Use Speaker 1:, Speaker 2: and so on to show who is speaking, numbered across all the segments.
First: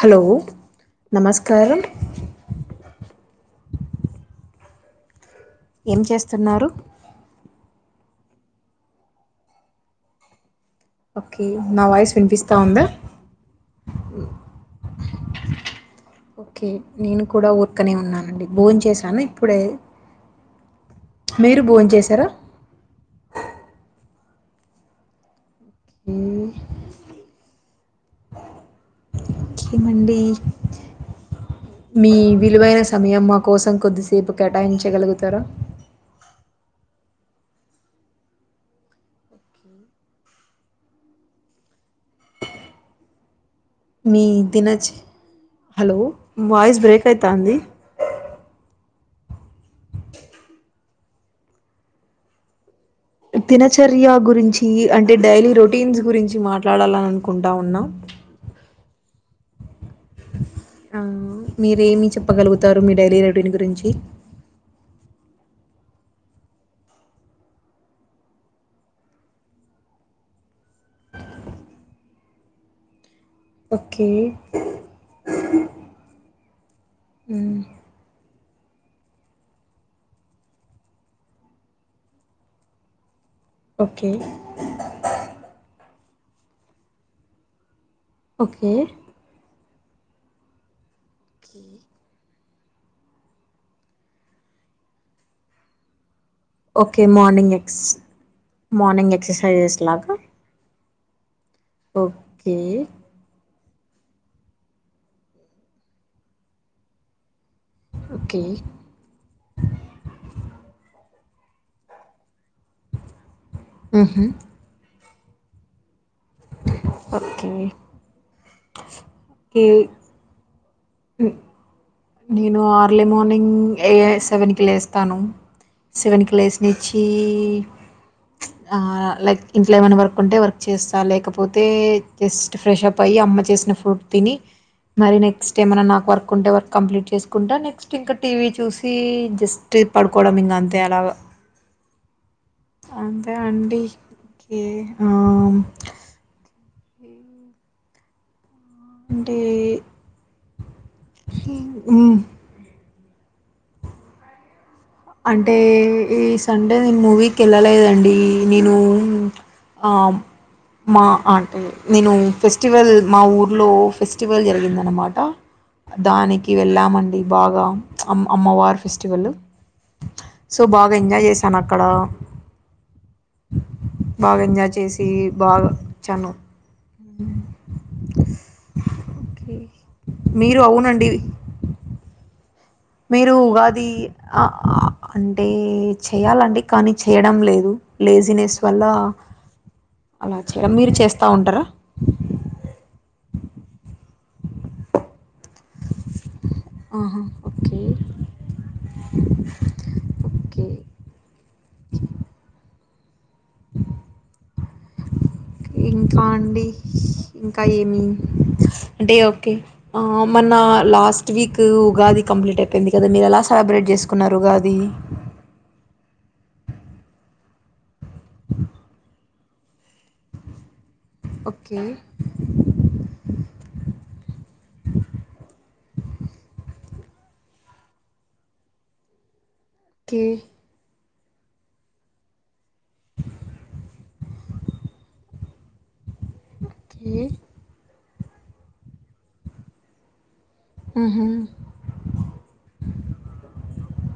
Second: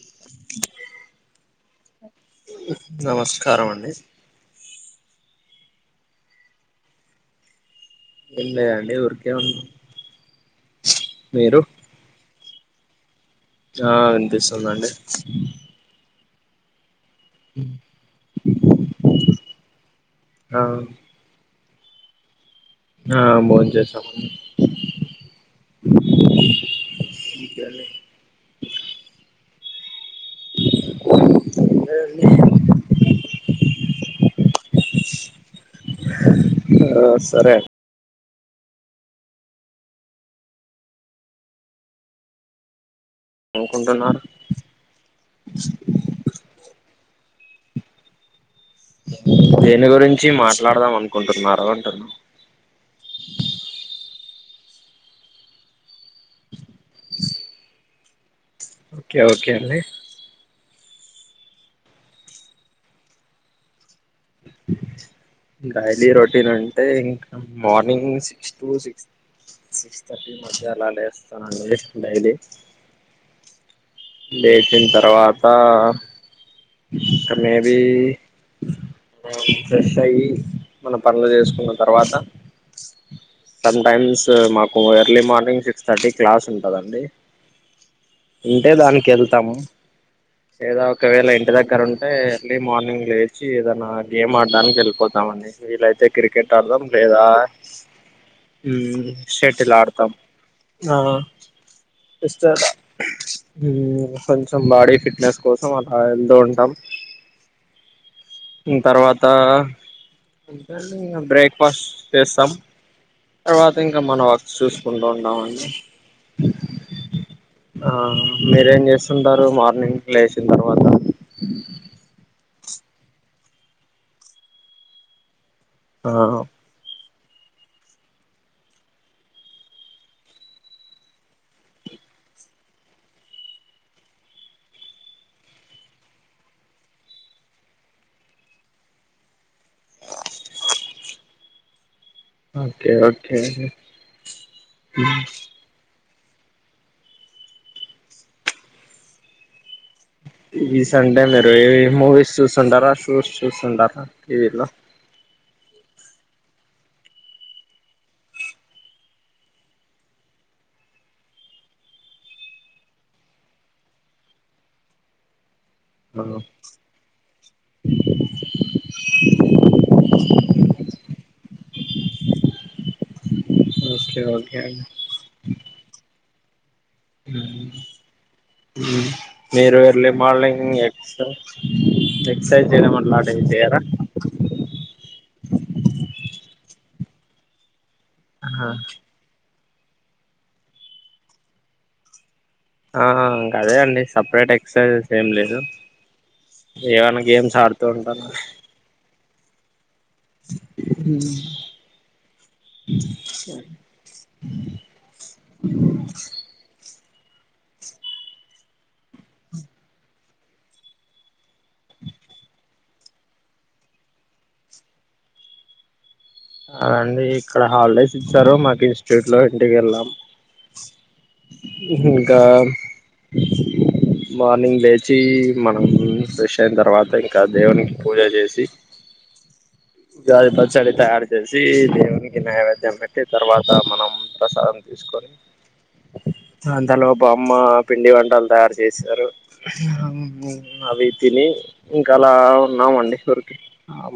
Speaker 1: Hello నమస్కారం
Speaker 2: కారం అండి
Speaker 1: ఏం చేస్తున్నారు
Speaker 2: ఏం లేదండి ఊరికే ఉన్నా
Speaker 1: ఓకే
Speaker 2: మీరు
Speaker 1: నా వాయిస్ వినిపిస్తూ త ఉందా
Speaker 2: ఆ వినిస్తుంద అండి
Speaker 1: కే నేను కూడా ఊరుకనే ఉన్నానండి భోం చేసాను ఇప్పుడే
Speaker 2: ఆ
Speaker 1: మీరు భోం చ చేసారా
Speaker 2: ఆ భోన్ చేసామండి
Speaker 1: మ్మ్
Speaker 2: [unintelligible]
Speaker 1: ఏమండి మీ విలువైన సమయం మా కోసం కొద్దిసేపు కేటాయించ గలుగుతారా
Speaker 2: ఆ సరే అనుకుంటున్నారు
Speaker 1: మీ దీనజ్ హలో వాయిస్ బ్రేక్ అయ్యితంది
Speaker 2: దేని గురించి మాట్లాడదాం అనుకుంటున్నారు అంటున్నా
Speaker 1: దినచర్య గురిం చీ అంటే డైలీ రొటీన్స్ గురించి మాట్లాడాలని అనుకుంటా ఉన్నాం
Speaker 2: ఓకే ఓకే అండి
Speaker 1: అ మీరేమి చెప్పగలుగుతారు మీ డైరీ రెటీన్ గురించి
Speaker 2: డైలీ రొటీన్ అంటే ఇంకా, morning six to six six thirty మధ్య అలా లేస్తానండి డైలీ
Speaker 1: ఓకే
Speaker 2: లేేచిన తర్వాత ఇంకా మే
Speaker 1: మ్మ్
Speaker 2: బి ఫ్రెష్ అయి మన పనులు చేసుకున్న తర్వాత స
Speaker 1: ఓకే
Speaker 2: టైమ్స్ మాకు early morning six thirty class ఉంటందండి
Speaker 1: ఓకే
Speaker 2: ఉంటే దానికి వెళ్తాము ఏదా ఒక ఇంటి దగ్గర ఉంటే ఎర్లీ మార్నింగ్ లేచి ఏదైనా గేమ్ ఆడడానికి వెళ్ళిపోతామండి వీలైతే క్రికెట్ ఆడతాం
Speaker 1: ఓకే
Speaker 2: లేదా
Speaker 1: మార్నింగ్ ఎక్స్
Speaker 2: మ్
Speaker 1: మార్నింగ్
Speaker 2: షటిల్
Speaker 1: ఎక్సర్సైజెస్
Speaker 2: ఆడతాం
Speaker 1: లాగా
Speaker 2: ఆ
Speaker 1: ఓకే
Speaker 2: సిస్టర్ కొంచెం బాడీ ఫిట్నెస్ కోసం అలా ఉంటాం
Speaker 1: ఓకే
Speaker 2: తర్వాత బ్రేక్ఫాస్ట్ చేస్తాం తర్వాత ఇంకా
Speaker 1: మ్మ్
Speaker 2: మనం
Speaker 1: హ్మ్
Speaker 2: అ చూసుకుంటాం బాగునవండి
Speaker 1: ఓకే
Speaker 2: ఆ మీరేం చేస్తుంటారు మార్నింగ్ లేసిన్ తర్వాత
Speaker 1: హ్మ్ నేను ఆర్లీ మార్నింగ్ ఏ సెవెన్కి లేస్తాను సెవెన్కి
Speaker 2: ఆ
Speaker 1: లేసినీచి ఈ ప్చ్ ఆ లైక్ ఇంకా ఏమైనా వర్క్ ఉంటే వర్క్ చేస్తా లేకపోతే జస్ట్ ఫ్రెష్ప్ అయ్యి అమ్మ చేసిన ఫుడ్ తిని మరీ నెక్స్ట్ ఏమైన్నా నాకు వర్క్ ఉంటే వర్క్ కంప్లీట్ చేసుకుంటా నెక్స్ట్ ఇంక టీవీ చూసీ జస్ట్ పడుకోవడం ఇంకా అంతే అలాగా
Speaker 2: ఓకే
Speaker 1: అంతే
Speaker 2: ఓకే
Speaker 1: అండిీ కే ఆమ్ ఉమ్ అంటే
Speaker 2: ఈ సండే మీరేమ్
Speaker 1: మ్,
Speaker 2: మూవీస్ చూస్తుంటారో న్యూస్చూంటార టీవీలో
Speaker 1: అంటే ఈ సండే నేను మూవీకి కెళ్ళలేదండి నేను మా మా అంటే నేను ఫెస్టివల్ మా ఊర్లో ఫెస్టివల్ జరిగిందన్నమాట దానికి వెళ్ళామండి బాగా అమ్ అమ్మవారు ఫెస్టివల్ సోబాగా ఎంజయ్ చేశాను అక్కడ
Speaker 2: ఓకే
Speaker 1: బాగా
Speaker 2: ఓకే
Speaker 1: ఎంజాయ్
Speaker 2: అండి
Speaker 1: చేసీ బాగా వచ్చాను
Speaker 2: హ్మ్ హ్మ్
Speaker 1: ఓకే
Speaker 2: మీరు ఎర్లీ
Speaker 1: మీరు
Speaker 2: మార్లింగ్
Speaker 1: అవునండి
Speaker 2: ఎక్స ఎక్సర్సైజ్ చేయడం
Speaker 1: మీరు
Speaker 2: అట్లాంటివి చేయరా
Speaker 1: ఉగాది అంటే చెయాలండి కానీ చేయడం లేదు లేజీనెస్
Speaker 2: ఆహా
Speaker 1: వల్ల అలా చే మీరు చేస్తా ఉంటారా
Speaker 2: ఆ అదేఅండి సప్రేట్ ఎక్ససైజెస్ ఏం లేదు
Speaker 1: ఆహా!
Speaker 2: ఏమన్నా గేమ్స్
Speaker 1: ఓకే.
Speaker 2: ఆడుతూ ఉంటాను
Speaker 1: ఓకే.
Speaker 2: హమ్ - [inaudible]
Speaker 1: ఇంకా అండి ఇంకా ఏమి అంటే ఓకే మొన్న లాస్ట్ వీక్ ఉగాది కంప్లీట్ అయిపోయింది కదా మీరు ఎలా సెలబ్రేట్ చేసుకున్నారు ఉగాది
Speaker 2: అండి ఇక్కడ హాల్డేస్ సరో మాకి ఇన్స్టట్ లో ఇంటికి ఎలేమ్
Speaker 1: ఓకే.
Speaker 2: ఇంకా మార్నింగ్ లేచి మనం హామ్ ఫ్రెష్ అయిన తర్వాత ఇంకా దేవునికి పూజ చేసి
Speaker 1: ఓకే.
Speaker 2: ఉగాది పచ్చడి తయారీ తెల్సి దేవునికి నైవేద్యం పెట్టి తర్వాత మనం ప్రసాదం తీసుకొని [inaudible] అంతలో
Speaker 1: ఓకే.
Speaker 2: అమ్మ పిండి వంటలు తయారు చేశారు అవి
Speaker 1: హుహు.
Speaker 2: తిని ఇంకా అలా ఉన్నామండి ఊరికి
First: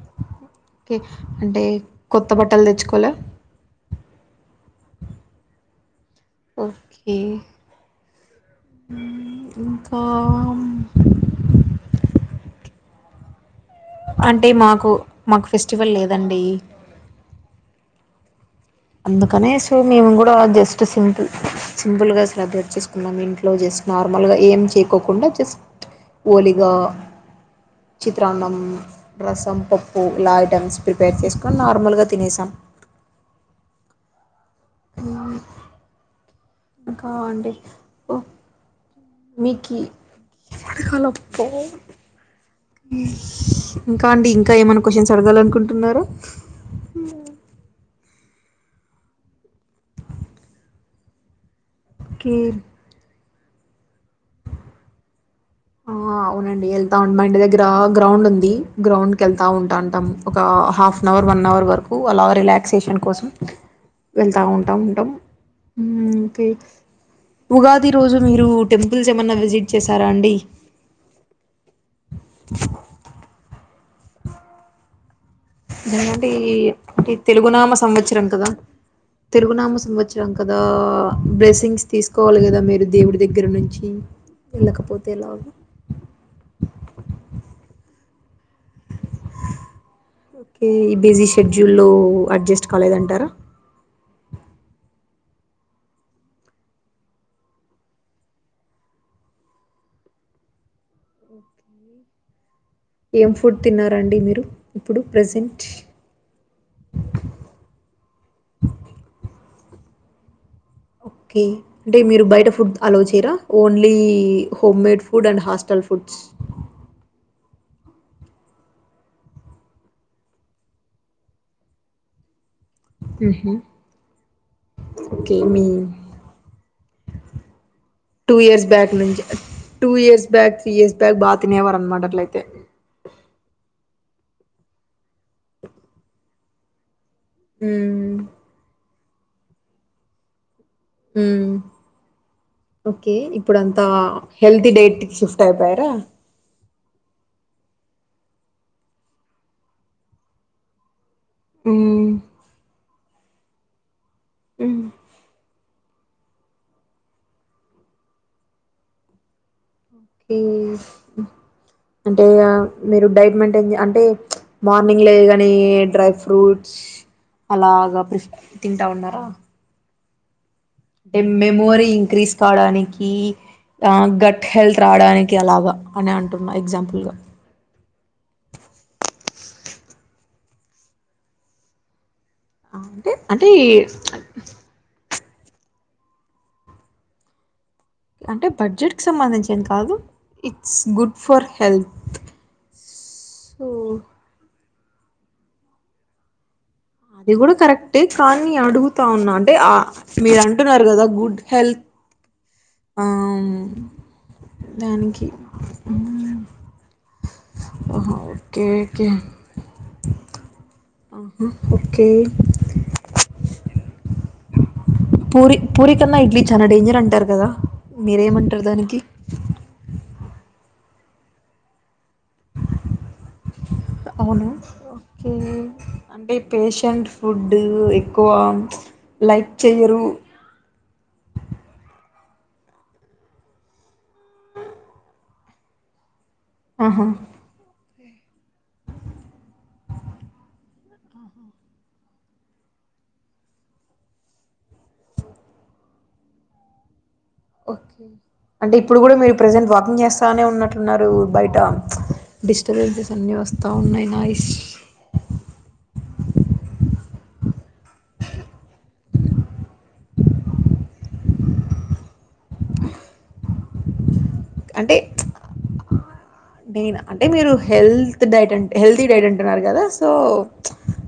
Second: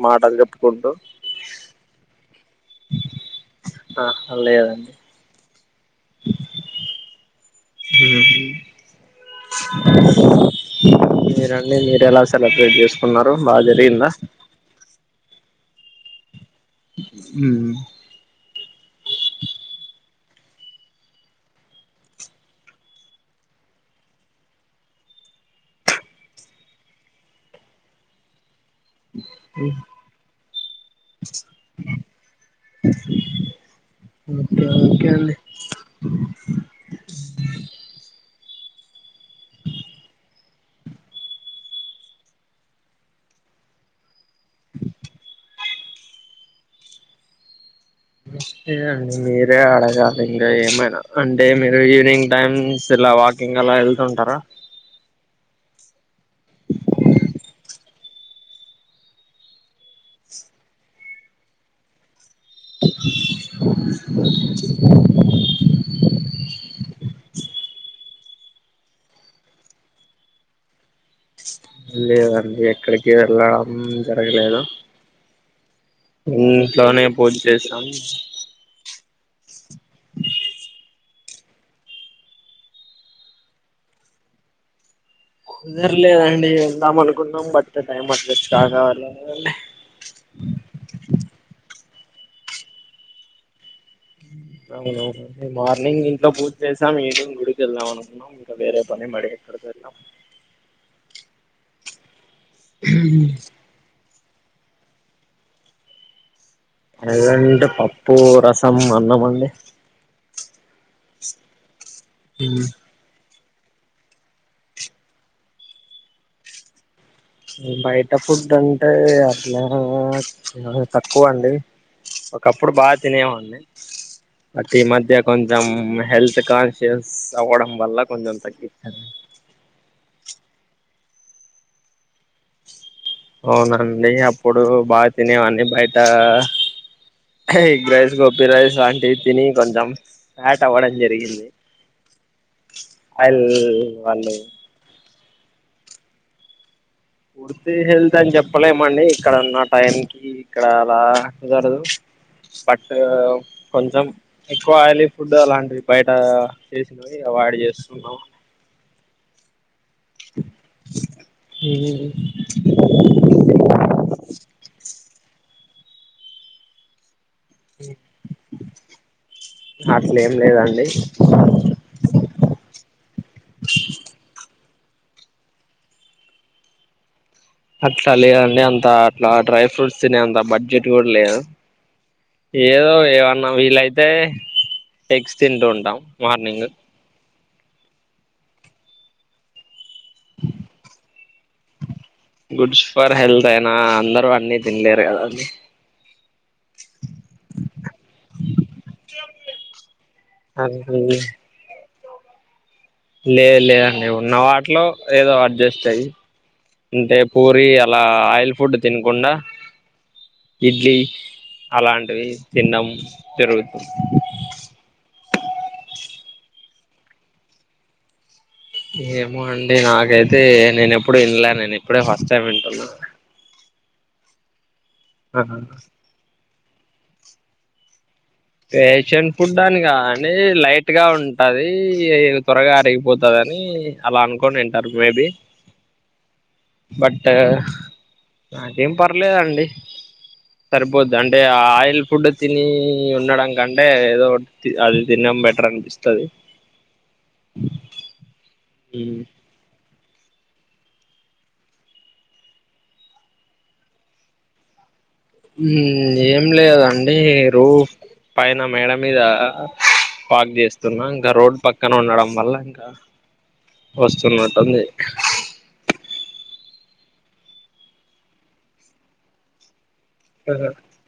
Speaker 2: మాటలు చెప్పుకుంటూ
Speaker 1: ఓకే. అంటే కొత్త బట్టలు తెచ్చుకోవలే
Speaker 2: ఆ లేదండి
Speaker 1: ఓకే
Speaker 2: హ
Speaker 1: హ్మ్. ఇంకా
Speaker 2: మీరన్నీ మీరు ఎలా సెలబ్రేట్ చేసు ఉన్నారు
Speaker 1: అంటే మాకు మాకు ఫెస్టివల్ లేదండి
Speaker 2: మ్మ్
Speaker 1: అందుకనే సో మేము కూడా జస్ట్ సింపుల్ సింపుల్గా సెలబ్రేట్ చేసుకున్నాం ఇంట్లో జస్ట్ నార్మల్గా ఏం చేయకోకుండా జస్ట్ ఓలిగా చిత్రాన్నం రసం పప్పు ఇలా ఐటమ్స్ ప్రిపేర్ చేసుకొని నార్మల్గా తినేసాం
Speaker 2: ఓకే ఓకే అండి
Speaker 1: ఇంకా అండి ఒ మీకి ఇంకాండి ఇ కా ఏమన్న కొషన్స్ అడగాలనుకున్ టున్నారా
Speaker 2: అస్టే అండి మీరే అడగాలి ఇంకా ఏమైనా అన్ టే మీరు ఈవినింగ్
Speaker 1: ఓకే
Speaker 2: టైమ్స్ ఇలా వాక్ ఇంగ అలా ఎళ్తుంటారా
Speaker 1: ఆ అవునండి ఎళ్తా ఉన్న ఇంటి దగ్గర గ్రౌండ్ ఉంది గ్రౌండ్ కెళ్తా ఉంటాన్ తం ఒక హాఫ్ నవర్ వన్ అవర్ వరకు అలాగ రిలాక్సేషన్ కోసం వెళ్తూ ఉంటూ ఉంటాంకే ఉగాది రోజు మీరు టెంపుల్స్ ఏమన్నా విజిట్ చేశారా అండి
Speaker 2: లేదండి ఎక్కడికి ఎళ్ళా మ్మ్ జరగలేదా
Speaker 1: జనకంటే ఈ
Speaker 2: పూజ
Speaker 1: తెలుగునామ
Speaker 2: చేసాం
Speaker 1: సంవత్సరం కదా తెరుగునామ సంవత్సరం కదా బ్లెస్సింగ్స్ తీసుకోవాలి కదా మీరు దేవుడి దగ్గర నుంచి వెళ్ళకపోతే ఎలాగా?
Speaker 2: కుదరలేదండి ఉందాం అనుకుందాం బట్ట టైం అ
Speaker 1: ఓకే ఈ బిజీ షెడ్యూల్ యి అడ్జస్ట్ కాలేదంటారా
Speaker 2: అవునవును మార్నింగ్ ఇంట్లో పూజ చేసాం ఈవినింగ్ గుడికి వెళ్దాం అనుకున్నాం ఇంకా వేరే పని పడి ఎక్కడ వెళ్దం
Speaker 1: ఏం ఫుడ్ తిన్నారండి మీరు ఇప్పు ప్రజెంట్
Speaker 2: ఏదంటే పప్పు రసం అన్నమండి
Speaker 1: ఓకే అంటే మీరు బయట ఫుడ్ అలో చేయరా only home made food and hostel foods
Speaker 2: బయట ఫుడ్ అంటే అట్లా తక్కువ అండి ఒకప్పుడు బాగా తినే
Speaker 1: హుహు.
Speaker 2: వాన్ని బట్ ఈ మధ్య
Speaker 1: ఓకే. మీ
Speaker 2: కొంచెం హెల్త్ కాన్షియస్ అవ్వడం వల్ల కొంచెం
Speaker 1: ఇయర్స్ బ్యాక్
Speaker 2: తగ్గించాను
Speaker 1: నుంచి ఇయర్స్ బ్యాక్, ఇయర్స్ బ్యాక్ బా తినేవారు అన్మాట అట్లైయితే
Speaker 2: అవునండి అప్పుడు బాగా తినేవన్నీ బయట ఎగ్ రైస్
Speaker 1: హ్మ్.
Speaker 2: గోపి రైస్ ఆంటీ తిని కొంచం ఫ్యాట్ అవ్వడం
Speaker 1: ఉ
Speaker 2: జరిగింది
Speaker 1: ఓకే
Speaker 2: ఆయిల్
Speaker 1: ఇప్పుడు అంతా
Speaker 2: వాళ్ళు
Speaker 1: హెల్తీ డైట్ షిఫ్ట్ అయిపోయారా
Speaker 2: పూర్తిగా హెల్త్ అని చెప్పలేమండి ఇక్కడ ఉన్న టైంకి ఇక్కడ అలా కుదరదు
Speaker 1: హ్మ్.
Speaker 2: బట్ కొంచెం ఎక్కువ
Speaker 1: హ్మ్.
Speaker 2: ఆయిలీ ఫుడ్ అలాంటివి బయట చేసినవి అవాయిడ్ చేస్తున్నాము
Speaker 1: ఒకే అంటే ఇగ మీరు డైట్ మెయింటైన్ అంటే మార్ని లేయగానీ డ్రై ఫ్రూట్స్ అలాగా ప్రష్ తింటా ఉన్నారా
Speaker 2: అట్ల ఏం లేదండి
Speaker 1: అంటే మెమోరీ ఇంక్రీజ్ కావడానికి ఆ గట్ హెల్త్ రావడానికి అలాగా అని అంటున్నా ఎగ్జాంపుల్గా
Speaker 2: అట్లా లేదండి అంత అట్లా డ్రై ఫ్రూట్స్ తినే అంత బడ్జెట్ కూడా లేదు ఏదో
Speaker 1: అంటే అంటే
Speaker 2: ఏమన్నా వీలయితే ఎగ్స్ తింటూ ఉంటామ్ మార్నింగ్
Speaker 1: అంటే బడ్జెట్కి సంబంధించి ఏం కాదు it's good for health
Speaker 2: goods for health
Speaker 1: so
Speaker 2: అయినా అందరు అన్నీ తిన్లేరు గద అండి
Speaker 1: అది కూడా కరెక్టే కానీ అడుగుతా ఉన్నా అంటే ఆ మీరు అంటున్నారు
Speaker 2: అది
Speaker 1: కదా గుడ్ హెల్త్ ఆ
Speaker 2: లేదు లేదండి ఉన్న వాటిలో
Speaker 1: దానికి
Speaker 2: ఏదో అడ్జస్ట్ అయ్యి
Speaker 1: మ్మ్.
Speaker 2: అంటే పూరి అలా
Speaker 1: ఆహా
Speaker 2: ఆయిల్
Speaker 1: ఓకే
Speaker 2: ఫుడ్
Speaker 1: ఓకే
Speaker 2: తినకుండా ఇడ్లీ
Speaker 1: ఆహా ఓకే
Speaker 2: అలాంటివి తినడం జరుగుతుంది.
Speaker 1: పూరి పూరి కన్నా ఇడ్లీ చానా డేంజర్ అంటారు కదా మీరేమంట
Speaker 2: ఏమో అండి నాకైతే నేను ఎప్పుడూ వినలే నేను ఎప్పుడే ఫస్ట్ టైమ్ వింటున్నా
Speaker 1: అవును
Speaker 2: ఆహ
Speaker 1: పేషంట్ ఫుడ్డు ఎక్
Speaker 2: పేషెంట్ ఫుడ్ అని కానీ లైట్ గా ఉంటది త్వరగా అరిగిపోతదని అలా అనుకోని ఉంటారు మేబి
Speaker 1: ఆహా
Speaker 2: బట్ నాకేం పర్లేదండి సరిపోద్ది అంటే ఆ ఆయిల్ ఫుడ్ తిని ఉండడం కంటే ఏదో అది తినడం బెటర్ అనిపిస్తుంది
Speaker 1: ఓకే అంటే ఇప్పుడు కూడా మీరు ప్రెజెంట్ వాకింగ్ చేస్త చేస్తానే ఉన్నట్టున్నారు బయట డిస్టర్బెన్సెస్ అన్నీ వస్తా నే ఉన్నాయి నా ఇస్
Speaker 2: ఏం లేదండి రూ పైన మేడ మీద వాక్ చేస్తున్నా ఇంకా రోడ్డు పక్కన ఉండడం వల్ల ఇంకా వస్తు వస్తున్నట్టుంది
Speaker 1: అంటే నేను అంటే మీరు హెల్త్ డైట్ అం హెల్తీ డైట్ అంటున్నారు కదా సో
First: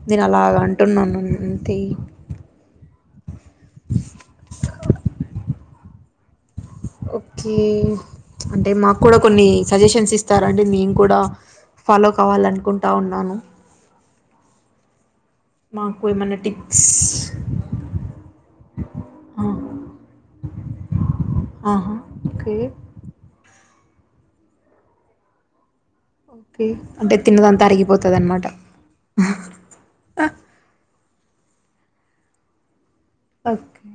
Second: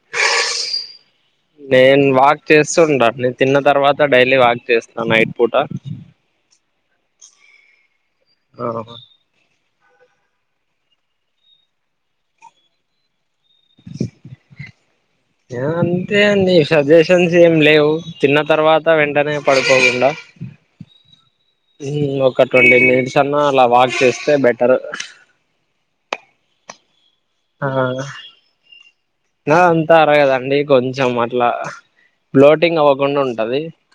Speaker 1: నేను అలా అంటున్నాను అంతే
Speaker 2: నేను వాక్ చేస్తుంటాను నేను తిన్న తర్వాత డైలీ వాక్ చేస్త నైట్ పూట
Speaker 1: ఓకే అంటే మాకు కూడా కొన్ని సజెషన్స్ ఇస్తారండి నేను కూడా ఫాలో కావాలనుకుంటా ఉన్నాను మాకు
Speaker 2: అంతే
Speaker 1: ఏమన్నా
Speaker 2: అండి
Speaker 1: టిప్స్
Speaker 2: సజెషన్స్ ఏమి లేవు తిన్న తర్వాత వెంటనే పడుకోకుండా
Speaker 1: ఆహా
Speaker 2: ఒక
Speaker 1: ఓకే
Speaker 2: ట్వంటీ మినిట్స్ అన్నా అలా వాక్ చేస్తే బెటర్
Speaker 1: ఓకే అంటే తిన్నదంతా అరిగిపోతుంది అన్నమాట
Speaker 2: తిన్నదంతా అరగదండి కొంచ కొంచెం అట్లా ఫ్లోటింగ్ అవ అవ్వకుండా ఉంటది
Speaker 1: ఓకే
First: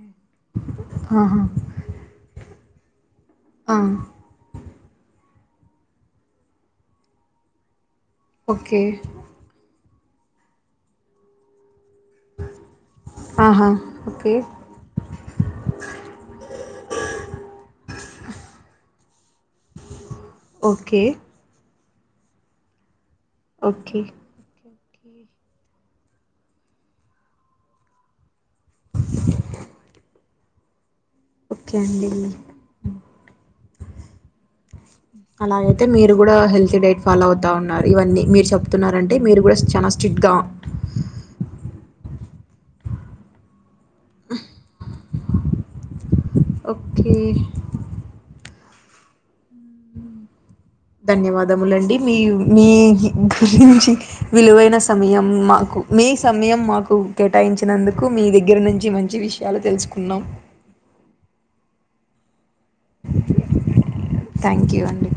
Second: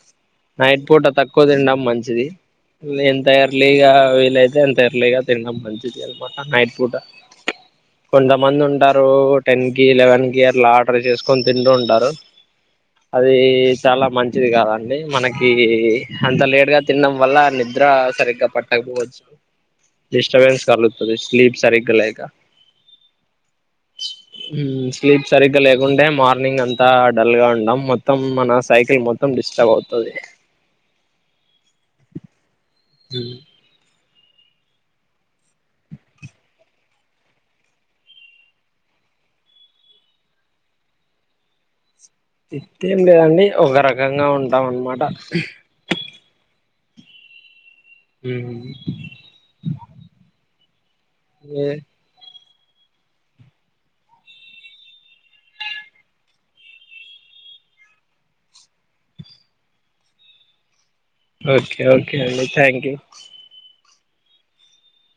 Speaker 2: నైట్ పూట
Speaker 1: ఆహా
Speaker 2: తక్కువ తినడం మంచిది లే అంతా అర్లీ
Speaker 1: ఆ,
Speaker 2: గా వీలైతే అంత ఎర్లీగా తినడం మంచిది అన్నమాట నైట్ పూట కొంతమంది
Speaker 1: ఓకే
Speaker 2: ఉంటారు టెన్ కి ఈ లెవెన్ కి అట్లా ఆర్డర్ చేసుకని తింటూ ఉంటారు ఉంటారు అది
Speaker 1: ఆహా
Speaker 2: చాలా
Speaker 1: ఓకే
Speaker 2: మంచిది కాదండి మనకి అంత లేట్ గా తినడం వల్ల నిద్ర సరిగ్గా పట్టకపోవచ్చు డిస్టర్బన్స్ కాలు
Speaker 1: ఓకే
Speaker 2: తుంది స్లీప్ సారి లేక
Speaker 1: ఓకే
Speaker 2: స్లీప్ సరిగ్గా లేకుంటే మార్నింగ్ అంతా డల్ గా ఉంటం. మొత్తం మన సైకిల్ మొత్తం డిస్టర్బ్ అవుతది.
Speaker 1: ఓకే అండి
Speaker 2: హ్
Speaker 1: అలాగైతే మీరు కూడా హెల్తీ డైట్ ఫాలో అవుత ఉన్నారు. ఇవన్నీ మీరు చెప్తున్నారంటే మీరు కూడా చానా స్ట్రిక్ట్గా
Speaker 2: ఇ త్తెం లేదండి ఒకర గంగా ఉంటాం. ఆన్నమాట
Speaker 1: ఓకే
Speaker 2: హ్
Speaker 1: ధన్యవాదములండి మీర్ మీ గురించి విలువైన సమయం మాకు మీ సమయం మాకు కేటాయించినందుకు మీ దగ్గర నుంచి మంచి విషయాలు తెలుసుకున్నాం.
Speaker 2: ఓకే ఓకే అండి థ్యాంక్ యూ
Speaker 1: థ్యాంక్ యూ అండి